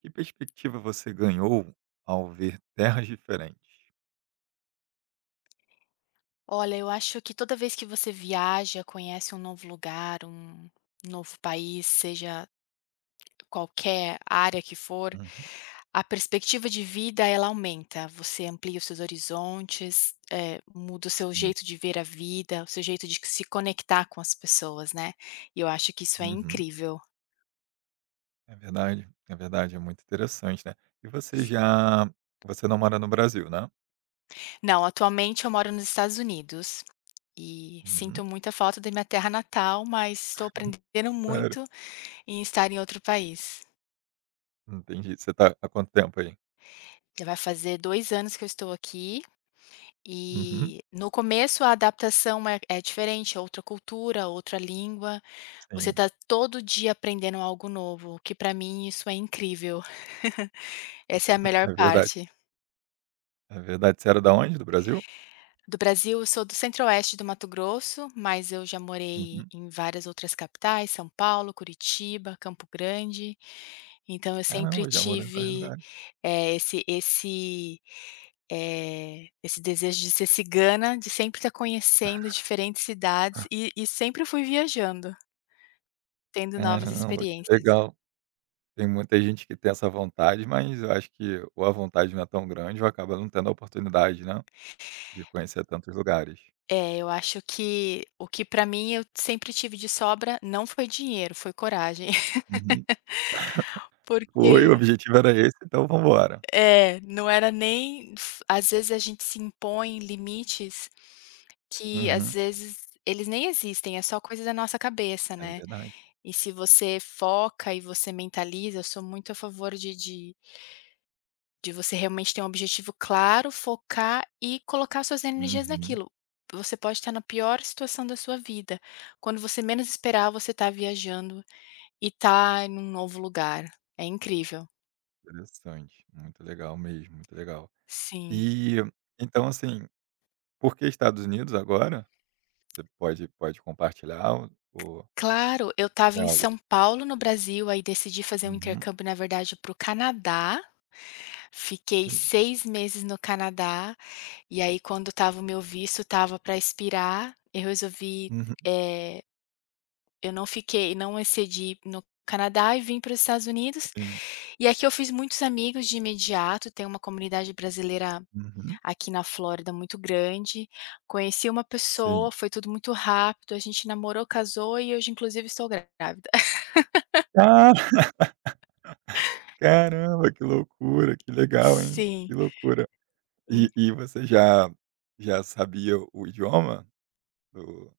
Que perspectiva você ganhou ao ver terras diferentes? Olha, eu acho que toda vez que você viaja, conhece um novo lugar, um novo país, seja qualquer área que for, Uhum. a perspectiva de vida ela aumenta. Você amplia os seus horizontes, muda o seu Sim. jeito de ver a vida, o seu jeito de se conectar com as pessoas, né? E eu acho que isso é Uhum. incrível. É verdade, é verdade, é muito interessante, né. E você já você não mora no Brasil, né? Não, atualmente eu moro nos Estados Unidos e Uhum. sinto muita falta da minha terra natal, mas estou aprendendo Claro. muito em estar em outro país. Entendi. Você tá há quanto tempo aí? Já vai fazer 2 anos que eu estou aqui Uhum. e no começo a adaptação é diferente, é outra cultura, outra língua. Você Sim, está todo dia aprendendo algo novo, que para mim isso é incrível. Essa é a melhor é verdade, parte. é verdade. Você era da onde, do Brasil? Do Brasil, eu sou do centro-oeste do Mato Grosso, mas eu já morei Uhum. em várias outras capitais, São Paulo, Curitiba, Campo Grande. Então eu sempre Caramba, já morou em vários tive, lugares. eh, esse esse, esse desejo de ser cigana, de sempre estar conhecendo diferentes cidades e sempre fui viajando, tendo novas Caramba, que experiências. legal. Tem muita gente que tem essa vontade, mas eu acho que ou a vontade não é tão grande ou acaba não tendo a oportunidade, né, de conhecer tantos lugares. É, eu acho que o que para mim eu sempre tive de sobra não foi dinheiro, foi coragem. Uhum. Foi, o porque objetivo era esse, então vamos embora. Não era nem às vezes a gente se impõe limites que, às Uhum. vezes, eles nem existem, é só coisa da nossa cabeça, É né. verdade. E se você foca e você mentaliza, eu sou muito a favor de você realmente ter um objetivo claro, focar e colocar suas energias Uhum. naquilo. Você pode estar na pior situação da sua vida, quando você menos esperar você está viajando e está em um novo lugar, é incrível. Interessante, muito legal mesmo, muito legal. Sim. E, então assim, por que Estados Unidos agora? Você pode compartilhar o Claro, eu estava é em algo. São Paulo, no Brasil, aí decidi fazer um Uhum, intercâmbio, na verdade, para o Canadá. Fiquei sim. 6 meses no Canadá, e aí quando estava o meu visto, estava para expirar, eu resolvi, Uhum, eh, eu não fiquei, não excedi no Canadá e vim para os Estados Unidos. sim. E aqui eu fiz muitos amigos de imediato, tem uma comunidade brasileira Uhum, aqui na Flórida muito grande. Conheci uma sim. pessoa, foi tudo muito rápido, a gente namorou, casou e hoje, inclusive, estou grávida. Ah, caramba, que loucura, que legal, hein, Sim, que loucura. sim. E você já sabia o idioma do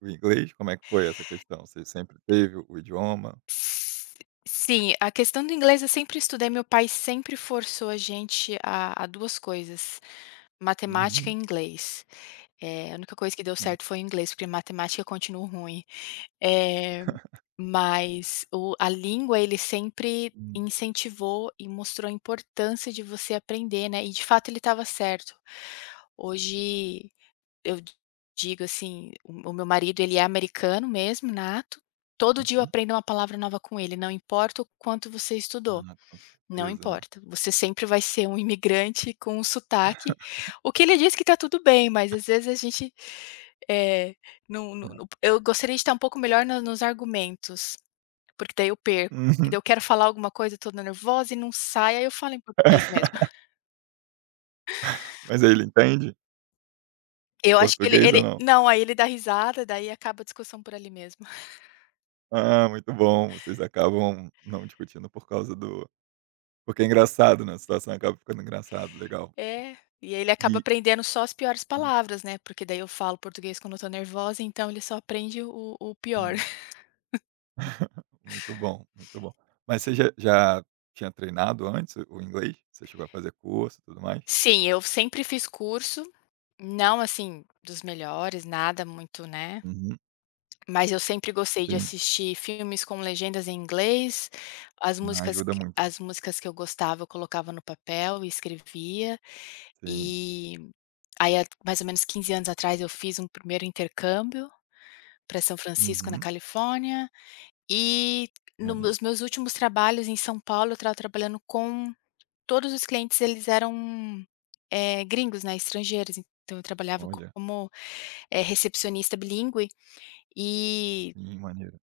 do inglês? Como é que foi essa questão? Você sempre teve o idioma? S sim, a questão do inglês eu sempre estudei, meu pai sempre forçou a gente a 2 coisas, matemática e Uhum, inglês. A única coisa que deu sim. certo foi o inglês, porque matemática eu continuo ruim. Eh, mas o a língua, ele sempre Hum, incentivou e mostrou a importância de você aprender, né, e de fato ele estava certo. Hoje eu digo assim, o meu marido, ele é americano mesmo, nato, todo dia eu uhum. aprendo uma palavra nova com ele, não importa o quanto você estudou, Ah, com não certeza, né. importa, você sempre vai ser um imigrante com um sotaque, o que ele diz que está tudo bem, mas às vezes a gente, eh, não eu gostaria de estar um pouco melhor no nos argumentos, porque daí eu perco, porque daí Uhum. eu quero falar alguma coisa, eu nervosa e não sai, aí eu falo em português mesmo. Mas aí ele entende Eu acho que ele português ou ele não? não, aí ele dá risada, daí acaba a discussão por ali mesmo. Ah, muito bom, vocês acabam não discutindo por causa do porque é engraçado, né, a situação acaba ficando engraçado, legal. É, e aí ele acaba E aprendendo só as piores ah, palavras, né, porque daí eu falo português quando eu tô nervosa, então ele só aprende o pior. sim, muito bom, muito bom. Mas você Sim. já tinha treinado antes o inglês? Você chegou a fazer curso e tudo mais? Sim, eu sempre fiz curso, não assim, dos melhores, nada muito, né, Uhum, mas eu sempre gostei de sim. assistir filmes com legendas em inglês, Ah, ajuda muito. as músicas que eu gostava eu colocava no papel e escrevia, Sim. e aí há mais ou menos 15 anos atrás eu fiz um primeiro intercâmbio para São Francisco, na Uhum. Califórnia. E no meus Maneiro. meus últimos trabalhos em São Paulo, eu estava trabalhando, com todos os clientes eles eram, gringos, né, estrangeiros, então eu trabalhava Olha, como, recepcionista bilíngue, e sim, maneiro.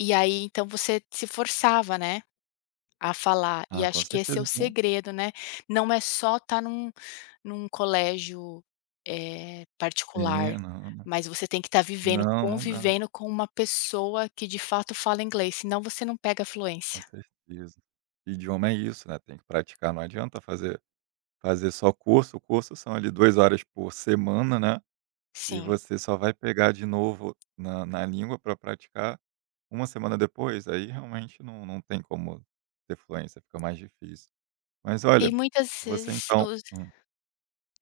e aí então você se forçava, né, a falar, e Ah, com acho que esse certeza é o então. segredo, né, não é só estar num colégio, particular, É, não. mas você tem que estar vivendo, Não, não dá, convivendo com uma pessoa que de fato fala inglês, senão você não pega a com fluência. certeza. Idioma é isso, né, tem que praticar, não adianta fazer só curso, o curso são ali 2 horas por semana, né, e Sim. você só vai pegar de novo na língua para praticar uma semana depois, aí realmente não não tem como ter fluência, fica mais difícil. Mas E olha, muitas você vezes então os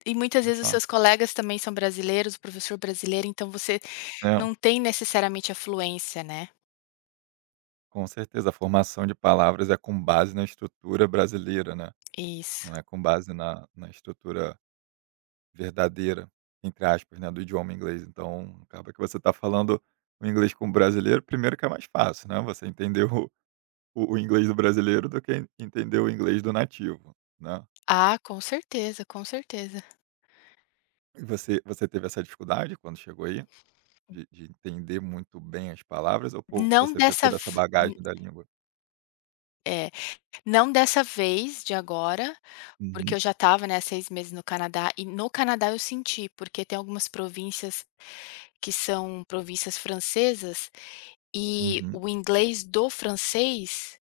e muitas pode vezes os falar. seus colegas também são brasileiros, o professor brasileiro, então você Não, não tem necessariamente a fluência, né. com certeza, a formação de palavras é com base na estrutura brasileira, né, Isso. não é com base na estrutura verdadeira, entre aspas, né, do idioma inglês. Então, acaba que você está falando o inglês com o brasileiro, primeiro que é mais fácil, né, você entender o inglês do brasileiro do que entender o inglês do nativo, né. Ah, com certeza, com certeza. E você teve essa dificuldade quando chegou aí, de entender muito bem as palavras ou por Não você ter dessa toda v essa n bagagem da língua? É, não dessa vez de agora, porque Uhum, eu já estava, né, 6 meses no Canadá e no Canadá eu senti, porque tem algumas províncias que são províncias francesas, e uhum. o inglês do francês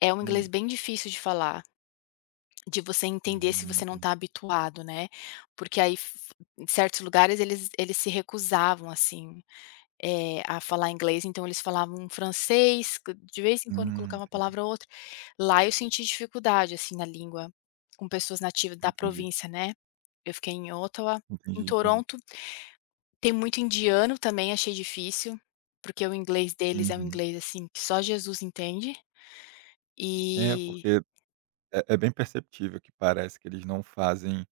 é um inglês Hum, bem difícil de falar. De você entender, se você não entendi. está habituado, né, porque aí f em certos lugares eles se recusavam, assim, a falar inglês, então eles falavam um francês, co de vez em quando colocava uma Entendi, palavra ou outra. Lá eu senti dificuldade, assim, na língua, com pessoas nativas da entendi, província, né. Eu fiquei em Ottawa. Em entendi, entendi. Toronto tem muito indiano também, achei difícil, porque o inglês deles é um Uhum. inglês, assim, que só Jesus entende. É, E porque é bem perceptível que parece que eles não fazem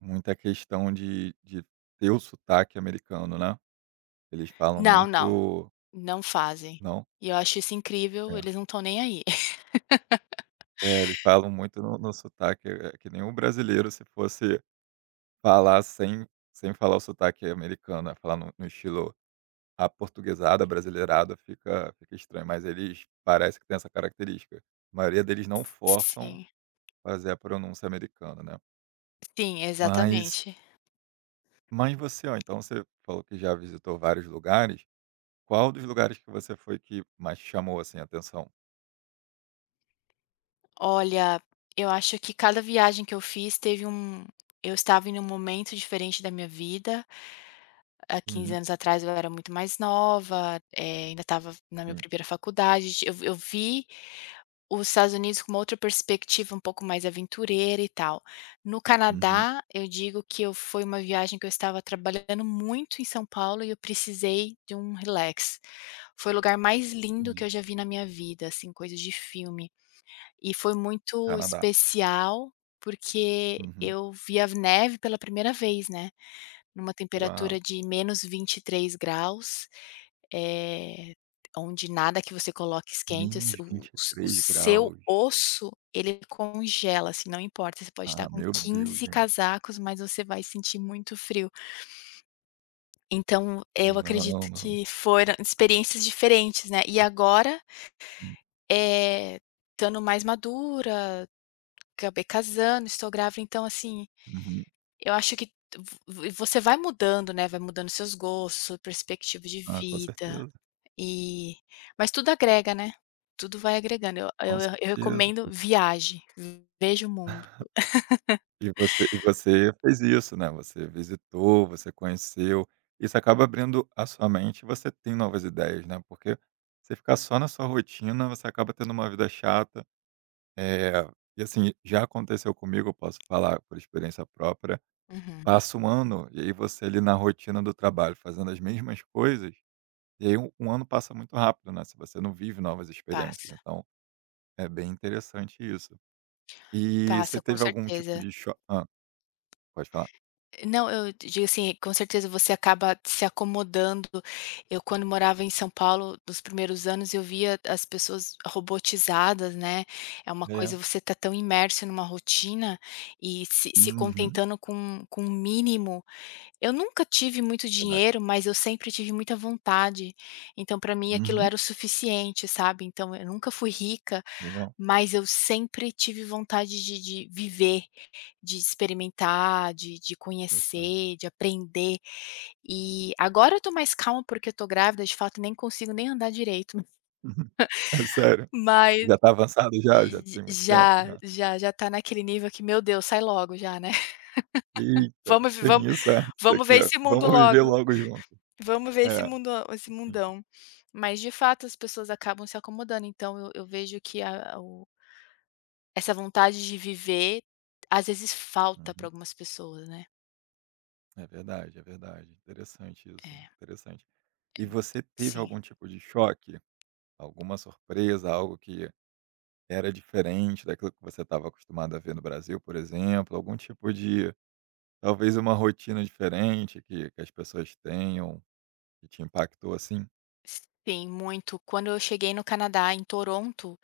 muita questão de ter o sotaque americano, né. Eles falam não, não. muito, Não fazem. não? E eu acho isso incrível, É. eles não estão nem aí. É, eles falam muito no sotaque, é que nem o brasileiro se fosse falar sem falar o sotaque americano, é falar no estilo aportuguesado, brasileirado, fica estranho, mas eles parece que tem essa característica. A maioria deles não forçam Sim, fazer a pronúncia americana, né. sim, Mas exatamente. mas você, ó, então você falou que já visitou vários lugares. Qual dos lugares que você foi que mais te chamou, assim, a atenção? Olha, eu acho que cada viagem que eu fiz teve um eu estava em um momento diferente da minha vida. Há 15 Uhum. anos atrás eu era muito mais nova, ainda estava na minha Sim. primeira faculdade. Eu vi os Estados Unidos com uma outra perspectiva, um pouco mais aventureira e tal. No Uhum. Canadá, eu digo que eu foi uma viagem que eu estava trabalhando muito em São Paulo e eu precisei de um relax. Foi o lugar mais lindo que Entendi. eu já vi na minha vida, assim, coisas de filme. E foi muito Canadá. especial, porque Uhum. eu vi a neve pela primeira vez, né. Numa temperatura Uau. de -23 °C, eh, onde nada que você coloque esquenta, s- o se o -23 seu graus. osso, ele congela, assim, não importa, você pode estar Ah, com meu Deus, 15 gente. casacos, mas você vai sentir muito frio. Então, eu Não, acredito não. que foram experiências diferentes, né. E agora, Sim. eh, estando mais madura, acabei casando, estou grávida, então assim, Uhum. Eu acho que vo você vai mudando, né, vai mudando seus gostos, sua perspectiva de Ah, com vida, certeza, e mas tudo agrega, né, tudo vai agregando. Eu com eu eu certeza, recomendo, com certeza. viaje, veja o mundo. E você fez isso, né, você visitou, você conheceu. Isso acaba abrindo a sua mente e você tem novas ideias, né, porque você ficar só na sua rotina, você acaba tendo uma vida chata. É, e assim, já aconteceu comigo, eu posso falar por experiência própria. Uhum. Passa um ano e aí você ali na rotina do trabalho, fazendo as mesmas coisas, e aí um ano passa muito rápido, né? Se você não vive novas experiências. Passa, Então, é bem interessante isso. E você passa com teve algum tipo certeza. de choque? Ah, pode falar. Não, eu digo assim, com certeza você acaba se acomodando. Eu quando morava em São Paulo, nos primeiros anos, eu via as pessoas robotizadas, né, é uma É. coisa, você tá tão imerso numa rotina e se Uhum, contentando com o mínimo. Eu nunca tive muito verdade. dinheiro, mas eu sempre tive muita vontade, então para mim aquilo Uhum, era o suficiente, sabe. Então eu nunca fui rica, legal, mas eu sempre tive vontade de viver. De experimentar, de interessante. conhecer, de aprender. E agora eu tô mais calma, porque eu tô grávida, de fato, nem consigo nem andar direito, Uhum. É sério? mas Já tá avançado já? Já j tem muito tempo já já? já já tá naquele nível que: "Meu Deus, sai logo já, né. Eita, Vamos vamos tem isso? É? Isso vamos aqui, ver ó. esse mundo Vamos viver logo, logo junto. vamos ver esse É. mundo, esse Entendi. mundão". Mas, de fato, as pessoas acabam se acomodando, então eu vejo que a o essa vontade de viver, às vezes, falta para Uhum. algumas pessoas, né. É verdade, é verdade. Interessante É, isso, hein, é interessante. E você teve sim. algum tipo de choque? Alguma surpresa, algo que era diferente daquilo que você estava acostumado a ver no Brasil, por exemplo? Algum tipo de talvez uma rotina diferente que as pessoas tenham, que te impactou assim? Sim, muito. Quando eu cheguei no Canadá, em Toronto,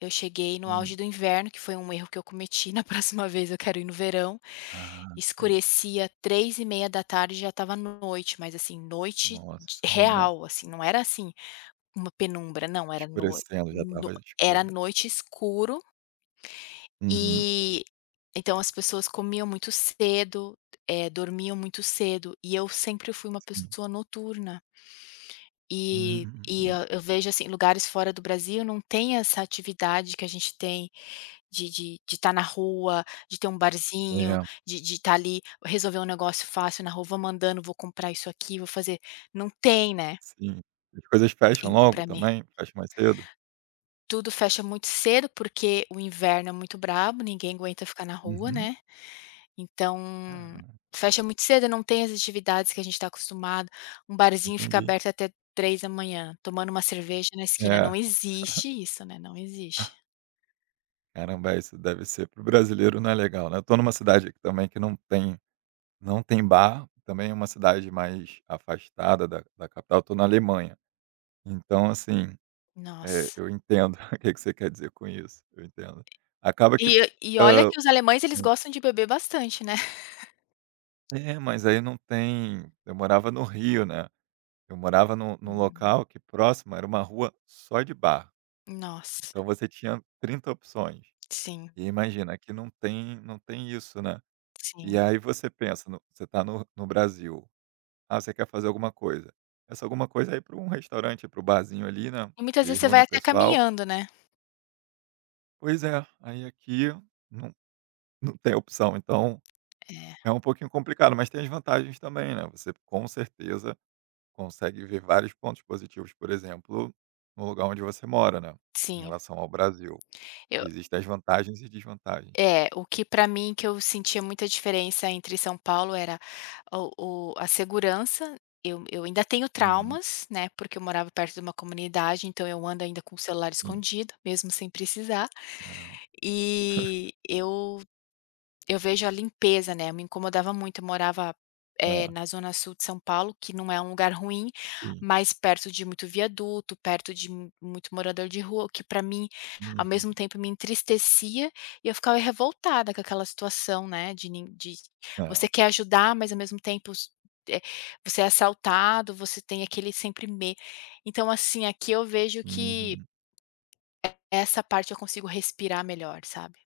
eu cheguei no auge Hum. do inverno, que foi um erro que eu cometi. Na próxima vez eu quero ir no verão. Ah, sim. Escurecia 15h30, já estava noite, mas assim, noite Nossa, de isso é ruim, né. real, assim, não era assim uma penumbra, não, era no Escurecendo, já no estava era escuro. noite, escuro, Uhum. e então as pessoas comiam muito cedo, dormiam muito cedo, e eu sempre fui uma Sim. pessoa noturna. E Uhum. e Uhum. eu eu vejo, assim, lugares fora do Brasil não tem essa atividade que a gente tem de estar na rua, de ter um barzinho, É. de estar ali, resolver um negócio fácil na rua, vou mandando, vou comprar isso aqui, vou fazer, não tem, né. Sim. As coisas fecham Então logo para mim também? Fecham mais cedo? tudo fecha muito cedo, porque o inverno é muito brabo, ninguém aguenta ficar na rua, Uhum. né. Então, Caramba, fecha muito cedo, não tem as atividades que a gente está acostumado. Um barzinho fica entendi. aberto até 3 da manhã, tomando uma cerveja na esquina, É, não existe isso, né, não existe. caramba, isso deve ser para o brasileiro não é legal, né. Eu tô numa cidade aqui também que não tem não tem bar, também é uma cidade mais afastada da da capital, eu tô na Alemanha. Então assim, eh, Nossa. eu entendo o que que você quer dizer com isso, eu entendo. Acaba que, E olha hã que os alemães eles hum, gostam de beber bastante, né. é, mas aí não tem eu morava no Rio, né, eu morava num Hum, local que próximo era uma rua só de bar. nossa, Então você tinha 30 opções. sim, E imagina, aqui não tem, não tem isso, né? E sim. aí você pensa, você está no Brasil, ah, você quer fazer alguma coisa. Essa alguma coisa é ir para um restaurante, para o barzinho ali, né? E muitas E aí vezes você vai reúne o até pessoal. caminhando, né. Pois é, aí aqui não, não tem opção. Então É, é um pouquinho complicado, mas tem as vantagens também, né? Você com certeza consegue ver vários pontos positivos, por exemplo, no lugar onde você mora, né? Em sim. relação ao Brasil. Eu Existem as vantagens e desvantagens. É, o que para mim que eu sentia muita diferença entre São Paulo era o a segurança, eu ainda tenho Uhum, traumas, né, porque eu morava perto de uma comunidade, então eu ando ainda com o celular sim. escondido, mesmo sem precisar. Caramba. E eu vejo a limpeza, né, me incomodava muito, eu morava, É, na zona sul de São Paulo, que não é um lugar ruim, sim. mas perto de muito viaduto, perto de mu muito morador de rua, o que para mim, ao mesmo Uhum. tempo me entristecia, e eu ficava revoltada com aquela situação, né, de nin de você É. quer ajudar, mas ao mesmo tempo eh, você é assaltado, você tem aquele sempre me, então assim, aqui eu vejo que Uhum. essa parte eu consigo respirar melhor, sabe,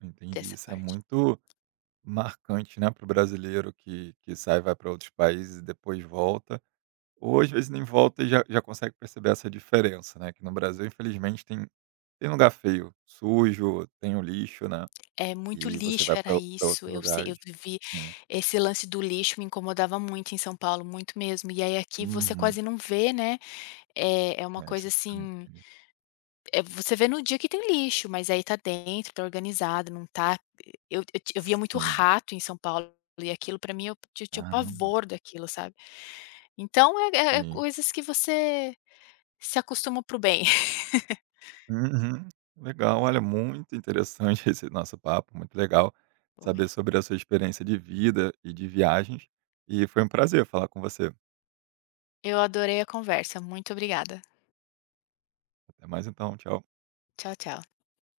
Entendi. dessa Isso é parte. muito marcante, né, para o brasileiro que sai, vai para outros países e depois volta. Ou às vezes nem volta e já consegue perceber essa diferença, né, que no Brasil infelizmente tem tem lugar feio, sujo, tem o lixo, né, É muito e você lixo, vai era para isso. outros Eu se eu lugares. vivi Sim. esse lance do lixo me incomodava muito em São Paulo, muito mesmo. E aí aqui você Uhum. quase não vê, né. É uma É, coisa isso é assim, diferente. Você vê no dia que tem lixo, mas aí tá dentro, tá organizado, não tá, eu via muito Sim. rato em São Paulo e aquilo pra mim eu ti tinha Caramba. pavor daquilo, sabe. Então é Sim. coisas que você se acostuma pro bem. Uhum. Legal, olha, muito interessante esse nosso papo, muito legal Foi. saber sobre a sua experiência de vida e de viagens. E foi um prazer falar com você. Eu adorei a conversa, muito obrigada. Até mais então, tchau. Tchau, tchau.